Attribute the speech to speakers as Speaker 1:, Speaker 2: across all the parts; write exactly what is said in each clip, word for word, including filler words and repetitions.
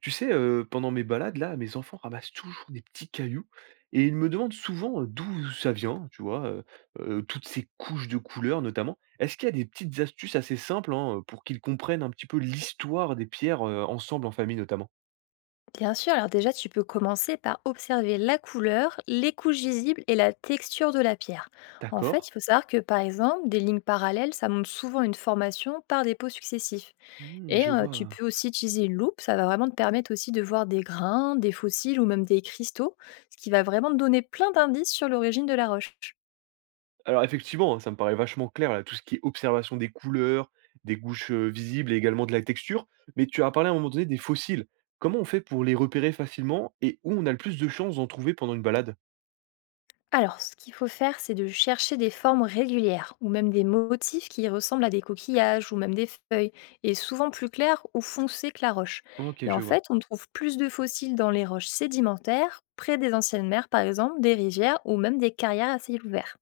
Speaker 1: Tu sais, euh, pendant mes balades, là, mes enfants ramassent toujours des petits cailloux et ils me demandent souvent euh, d'où ça vient, tu vois, euh, euh, toutes ces couches de couleurs notamment. Est-ce qu'il y a des petites astuces assez simples, hein, pour qu'ils comprennent un petit peu l'histoire des pierres euh, ensemble en famille notamment?
Speaker 2: Bien sûr, alors déjà, tu peux commencer par observer la couleur, les couches visibles et la texture de la pierre. En fait,
Speaker 1: D'accord.
Speaker 2: il faut savoir que par exemple, des lignes parallèles, ça montre souvent une formation par dépôts successifs.
Speaker 1: Hmm,
Speaker 2: Et
Speaker 1: je
Speaker 2: euh, tu
Speaker 1: vois.
Speaker 2: peux aussi utiliser une loupe, ça va vraiment te permettre aussi de voir des grains, des fossiles ou même des cristaux, ce qui va vraiment te donner plein d'indices sur l'origine de la roche.
Speaker 1: Alors effectivement, hein, ça me paraît vachement clair, là, tout ce qui est observation des couleurs, des couches euh, visibles et également de la texture. Mais tu as parlé à un moment donné des fossiles. Comment on fait pour les repérer facilement et où on a le plus de chances d'en trouver pendant une balade?
Speaker 2: Alors, ce qu'il faut faire, c'est de chercher des formes régulières ou même des motifs qui ressemblent à des coquillages ou même des feuilles, et souvent plus clairs ou foncés que la roche.
Speaker 1: Ok,
Speaker 2: Et en
Speaker 1: je vois.
Speaker 2: fait, on trouve plus de fossiles dans les roches sédimentaires, près des anciennes mers par exemple, des rivières ou même des carrières à ciel ouvert.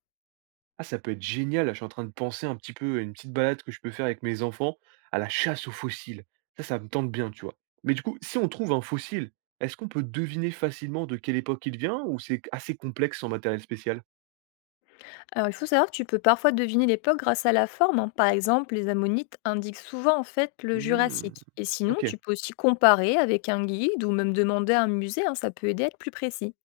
Speaker 1: Ah, ça peut être génial, là, je suis en train de penser un petit peu à une petite balade que je peux faire avec mes enfants, à la chasse aux fossiles. Ça, ça me tente bien, tu vois. Mais du coup, si on trouve un fossile, est-ce qu'on peut deviner facilement de quelle époque il vient ou c'est assez complexe sans matériel spécial?
Speaker 2: Alors, il faut savoir que tu peux parfois deviner l'époque grâce à la forme, hein. Par exemple, les ammonites indiquent souvent en fait le
Speaker 1: Hmm,
Speaker 2: Jurassique. Et sinon,
Speaker 1: ok.
Speaker 2: tu peux aussi comparer avec un guide ou même demander à un musée, hein, ça peut aider à être plus précis.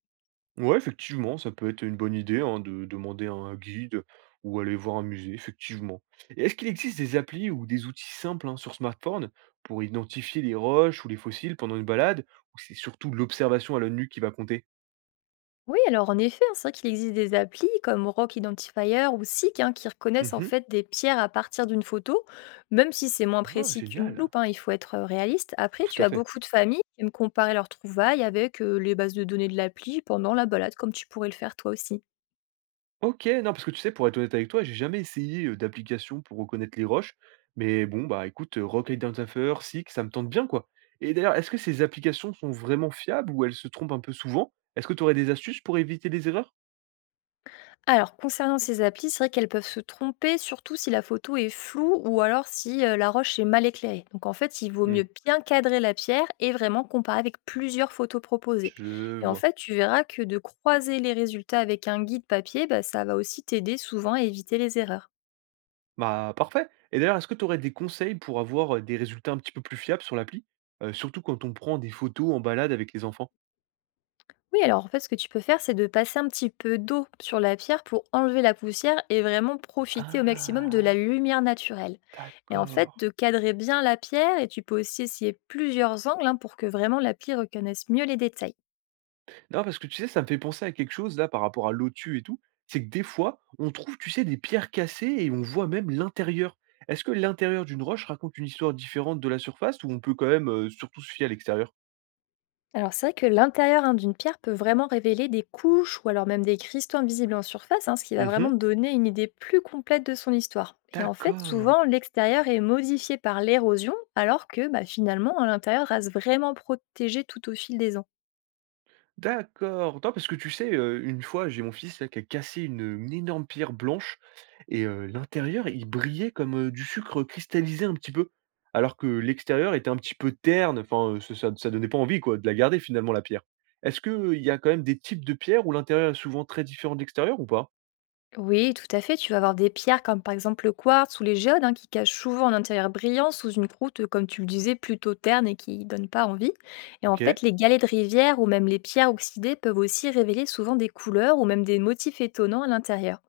Speaker 1: Ouais, effectivement, ça peut être une bonne idée, hein, de demander à un guide ou aller voir un musée, effectivement. Et est-ce qu'il existe des applis ou des outils simples, hein, sur smartphone pour identifier les roches ou les fossiles pendant une balade ou c'est surtout l'observation à l'œil nu qui va compter?
Speaker 2: Oui, alors en effet, hein, c'est vrai qu'il existe des applis comme Rock Identifier ou S I C K hein, qui reconnaissent en fait des pierres à partir d'une photo, même si c'est moins
Speaker 1: Oh,
Speaker 2: précis qu'une
Speaker 1: génial!
Speaker 2: loupe, hein, il faut être euh, réaliste. Après,
Speaker 1: Tout
Speaker 2: tu
Speaker 1: à
Speaker 2: as
Speaker 1: fait.
Speaker 2: beaucoup de familles qui aiment comparer leurs trouvailles avec euh, les bases de données de l'appli pendant la balade, comme tu pourrais le faire toi aussi.
Speaker 1: OK, non, parce que tu sais, pour être honnête avec toi, j'ai jamais essayé, heu, d'application pour reconnaître les roches, mais bon, bah, écoute, heu, Rock Identifier, Seek, ça me tente bien, quoi. Et d'ailleurs, est-ce que ces applications sont vraiment fiables ou elles se trompent un peu souvent? Est-ce que tu aurais des astuces pour éviter les erreurs?
Speaker 2: Alors, concernant ces applis, c'est vrai qu'elles peuvent se tromper, surtout si la photo est floue ou alors si euh, la roche est mal éclairée. Donc, en fait, il vaut
Speaker 1: Mmh,
Speaker 2: mieux bien cadrer la pierre et vraiment comparer avec plusieurs photos proposées.
Speaker 1: je
Speaker 2: Et en
Speaker 1: vois.
Speaker 2: fait, tu verras que de croiser les résultats avec un guide papier, bah, ça va aussi t'aider souvent à éviter les erreurs.
Speaker 1: Bah, parfait. Et d'ailleurs, est-ce que tu aurais des conseils pour avoir, heu, des résultats un petit peu plus fiables sur l'appli? Heu, surtout quand on prend des photos en balade avec les enfants.
Speaker 2: Oui, alors en fait, ce que tu peux faire, c'est de passer un petit peu d'eau sur la pierre pour enlever la poussière et vraiment profiter au maximum de la
Speaker 1: Ah!
Speaker 2: lumière naturelle. Et en fait,
Speaker 1: D'accord.
Speaker 2: de cadrer bien la pierre, et tu peux aussi essayer plusieurs angles hein, pour que vraiment l'appli reconnaisse mieux les détails.
Speaker 1: Non, parce que tu sais, ça me fait penser à quelque chose là par rapport à l'O T U et tout. C'est que des fois, on trouve, tu sais, des pierres cassées et on voit même l'intérieur. Est-ce que l'intérieur d'une roche raconte une histoire différente de la surface ou on peut quand même euh, surtout se fier à l'extérieur?
Speaker 2: Alors c'est vrai que l'intérieur hein, d'une pierre peut vraiment révéler des couches ou alors même des cristaux invisibles en surface, hein, ce qui va vraiment
Speaker 1: Mhm.
Speaker 2: donner une idée plus complète de son histoire. Et en fait,
Speaker 1: D'accord.
Speaker 2: souvent, l'extérieur est modifié par l'érosion, alors que bah, finalement, à l'intérieur reste vraiment protégé tout au fil des ans.
Speaker 1: D'accord. Non, parce que tu sais, heu, une fois, j'ai mon fils là qui a cassé une, une énorme pierre blanche et heu, l'intérieur, il brillait comme, heu, du sucre cristallisé un petit peu, alors que l'extérieur était un petit peu terne, enfin, heu, ce ça ça donnait pas envie quoi de la garder finalement la pierre. Est-ce qu'il y a quand même des types de pierres où l'intérieur est souvent très différent de l'extérieur ou pas?
Speaker 2: Oui, tout à fait. Tu vas avoir des pierres comme par exemple le quartz ou les géodes hein, qui cachent souvent un intérieur brillant sous une croûte, comme tu le disais, plutôt terne et qui donne pas envie. Et en fait,
Speaker 1: OK.
Speaker 2: les galets de rivière ou même les pierres oxydées peuvent aussi révéler souvent des couleurs ou même des motifs étonnants à l'intérieur.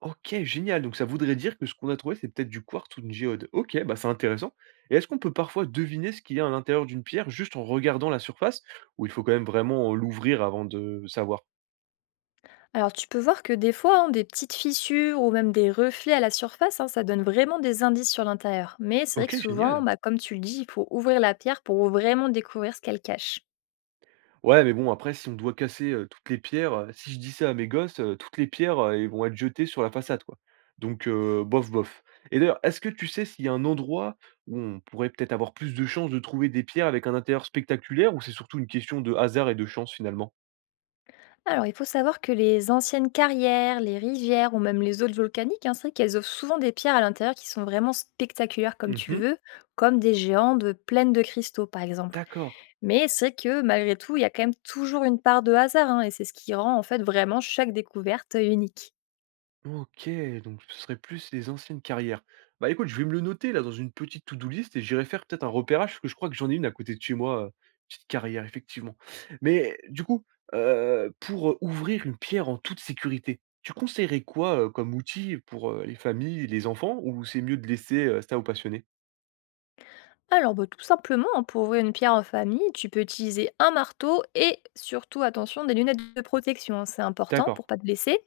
Speaker 1: OK, génial. Donc ça voudrait dire que ce qu'on a trouvé, c'est peut-être du quartz ou une géode. OK, bah c'est intéressant. Et est-ce qu'on peut parfois deviner ce qu'il y a à l'intérieur d'une pierre juste en regardant la surface? Ou il faut quand même vraiment l'ouvrir avant de savoir?
Speaker 2: Alors tu peux voir que des fois, hein, des petites fissures ou même des reflets à la surface, hein, ça donne vraiment des indices sur l'intérieur. Mais c'est vrai que
Speaker 1: OK,
Speaker 2: souvent,
Speaker 1: génial.
Speaker 2: bah, comme tu le dis, il faut ouvrir la pierre pour vraiment découvrir ce qu'elle cache.
Speaker 1: Ouais, mais bon, après, si on doit casser euh, toutes les pierres, euh, si je dis ça à mes gosses, euh, toutes les pierres, euh, elles vont être jetées sur la façade, quoi. Donc, euh, bof, bof. Et d'ailleurs, est-ce que tu sais s'il y a un endroit où on pourrait peut-être avoir plus de chances de trouver des pierres avec un intérieur spectaculaire, ou c'est surtout une question de hasard et de chance finalement?
Speaker 2: Alors, il faut savoir que les anciennes carrières, les rivières ou même les zones volcaniques, hein, c'est vrai qu'elles offrent souvent des pierres à l'intérieur qui sont vraiment spectaculaires comme tu le
Speaker 1: Mhm.
Speaker 2: veux, comme des géants de pleines de cristaux par exemple.
Speaker 1: D'accord.
Speaker 2: Mais c'est vrai que malgré tout, il y a quand même toujours une part de hasard hein, et c'est ce qui rend en fait vraiment chaque découverte euh, unique.
Speaker 1: OK, donc ce serait plus les anciennes carrières. Bah, écoute, je vais me le noter là dans une petite to-do list et j'irai faire peut-être un repérage parce que je crois que j'en ai une à côté de chez moi, heu, petite carrière effectivement. Mais du coup, heu, pour, heu, ouvrir une pierre en toute sécurité, tu conseillerais quoi, heu, comme outil pour, heu, les familles les enfants ou c'est mieux de laisser, heu, ça aux passionnés?
Speaker 2: Alors, bah, tout simplement, hein, pour ouvrir une pierre en famille, tu peux utiliser un marteau et surtout, attention, des lunettes de protection, hein, c'est important
Speaker 1: D'accord.
Speaker 2: pour pas te blesser.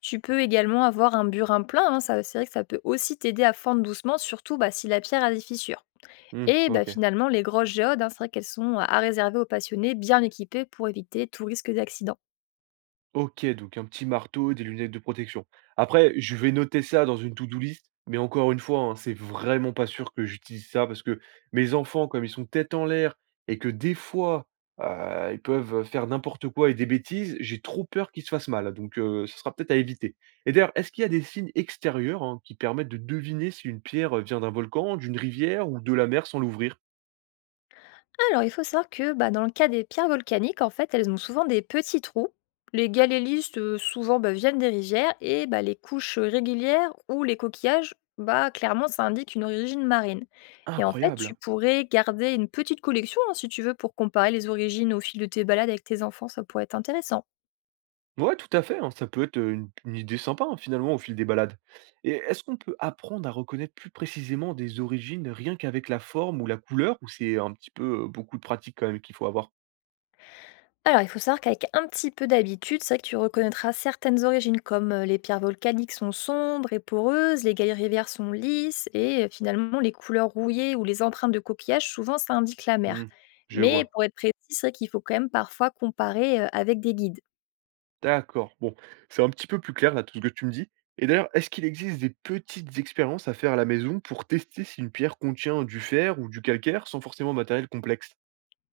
Speaker 2: Tu peux également avoir un burin plein, hein, ça, c'est vrai que ça peut aussi t'aider à fendre doucement, surtout bah, si la pierre a des fissures.
Speaker 1: Mmh,
Speaker 2: Et bah,
Speaker 1: OK.
Speaker 2: finalement, les grosses géodes, hein, c'est vrai qu'elles sont à à réserver aux passionnés bien équipés pour éviter tout risque d'accident.
Speaker 1: OK, donc un petit marteau, des lunettes de protection. Après, je vais noter ça dans une to-do list, mais encore une fois, hein, c'est vraiment pas sûr que j'utilise ça parce que mes enfants, comme ils sont tête en l'air et que des fois, heu, ils peuvent faire n'importe quoi et des bêtises, j'ai trop peur qu'ils se fassent mal, hein, donc heu, ce sera peut-être à éviter. Et d'ailleurs, est-ce qu'il y a des signes extérieurs, hein, qui permettent de deviner si une pierre, vient d'un volcan, d'une rivière ou de la mer sans l'ouvrir?
Speaker 2: Alors, il faut savoir que bah, dans le cas des pierres volcaniques, en fait, elles ont souvent des petits trous. Les galélistes, euh, souvent, bah, viennent des rivières et bah, les couches régulières ou les coquillages, bah, clairement, ça indique une origine marine. Et en fait, tu
Speaker 1: Incroyable!
Speaker 2: pourrais garder une petite collection, hein, si tu veux, pour comparer les origines au fil de tes balades avec tes enfants, ça pourrait être intéressant.
Speaker 1: Ouais, tout à fait, hein, ça peut être, heu, une une idée sympa, hein, finalement, au fil des balades. Et est-ce qu'on peut apprendre à reconnaître plus précisément des origines rien qu'avec la forme ou la couleur? Ou c'est un petit peu, heu, beaucoup de pratique quand même qu'il faut avoir?
Speaker 2: Alors, il faut savoir qu'avec un petit peu d'habitude, c'est vrai que tu reconnaîtras certaines origines, comme euh, les pierres volcaniques sont sombres et poreuses, les galeries rivières sont lisses, et euh, finalement, les couleurs rouillées ou les empreintes de coquillages, souvent, ça indique la mer.
Speaker 1: Mmh, je
Speaker 2: Mais
Speaker 1: vois.
Speaker 2: pour être précis, c'est vrai qu'il faut quand même parfois comparer euh, avec des guides.
Speaker 1: D'accord, bon, c'est un petit peu plus clair là, tout ce que tu me dis. Et d'ailleurs, est-ce qu'il existe des petites expériences à faire à la maison pour tester si une pierre contient du fer ou du calcaire sans forcément matériel complexe?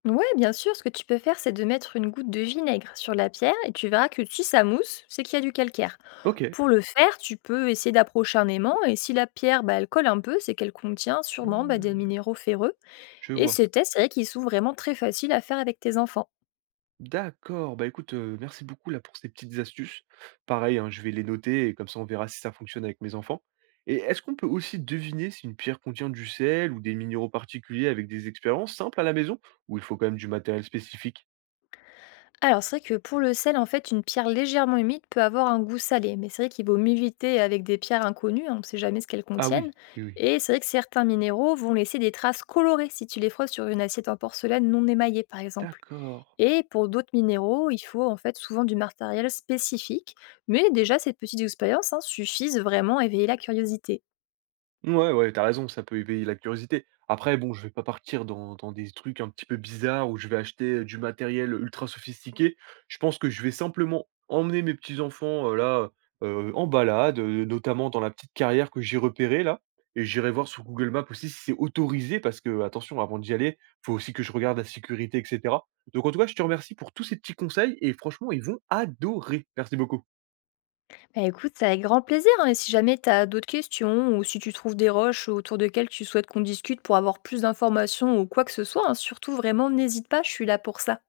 Speaker 2: Ouais, bien sûr, ce que tu peux faire, c'est de mettre une goutte de vinaigre sur la pierre, et tu verras que si ça mousse, c'est qu'il y a du calcaire.
Speaker 1: OK.
Speaker 2: Pour le faire, tu peux essayer d'approcher un aimant, et si la pierre, bah, elle colle un peu, c'est qu'elle contient sûrement bah, des
Speaker 1: Mmh,
Speaker 2: minéraux ferreux.
Speaker 1: je
Speaker 2: Et
Speaker 1: vois.
Speaker 2: ces tests, c'est vrai qu'ils sont vraiment très faciles à faire avec tes enfants.
Speaker 1: D'accord, bah écoute, heu, merci beaucoup là pour ces petites astuces. Pareil, hein, je vais les noter et comme ça on verra si ça fonctionne avec mes enfants. Et est-ce qu'on peut aussi deviner si une pierre contient du sel ou des minéraux particuliers avec des expériences simples à la maison? Ou il faut quand même du matériel spécifique?
Speaker 2: Alors c'est vrai que pour le sel, en fait, une pierre légèrement humide peut avoir un goût salé, mais c'est vrai qu'il vaut mieux éviter avec des pierres inconnues, hein, on ne sait jamais ce qu'elles
Speaker 1: Ah
Speaker 2: contiennent.
Speaker 1: oui, oui, oui.
Speaker 2: Et c'est vrai que certains minéraux vont laisser des traces colorées si tu les froisses sur une assiette en porcelaine non émaillée, par exemple.
Speaker 1: D'accord.
Speaker 2: Et pour d'autres minéraux, il faut en fait souvent du matériel spécifique, mais déjà ces petites expériences hein, suffisent vraiment à éveiller la curiosité.
Speaker 1: Ouais, ouais, t'as raison, ça peut éveiller la curiosité. Après, bon, je vais pas partir dans, dans des trucs un petit peu bizarres où je vais acheter euh, du matériel ultra sophistiqué. Je pense que je vais simplement emmener mes petits-enfants euh, là euh, en balade, euh, notamment dans la petite carrière que j'ai repérée là. Et j'irai voir sur Google Maps aussi si c'est autorisé, parce que, attention, avant d'y aller, faut aussi que je regarde la sécurité, et cetera. Donc, en tout cas, je te remercie pour tous ces petits conseils et franchement, ils vont adorer. Merci beaucoup.
Speaker 2: Bah, écoute, c'est avec grand plaisir, hein, et si jamais tu as d'autres questions ou si tu trouves des roches autour desquelles tu souhaites qu'on discute pour avoir plus d'informations ou quoi que ce soit, hein, surtout vraiment n'hésite pas, je suis là pour ça.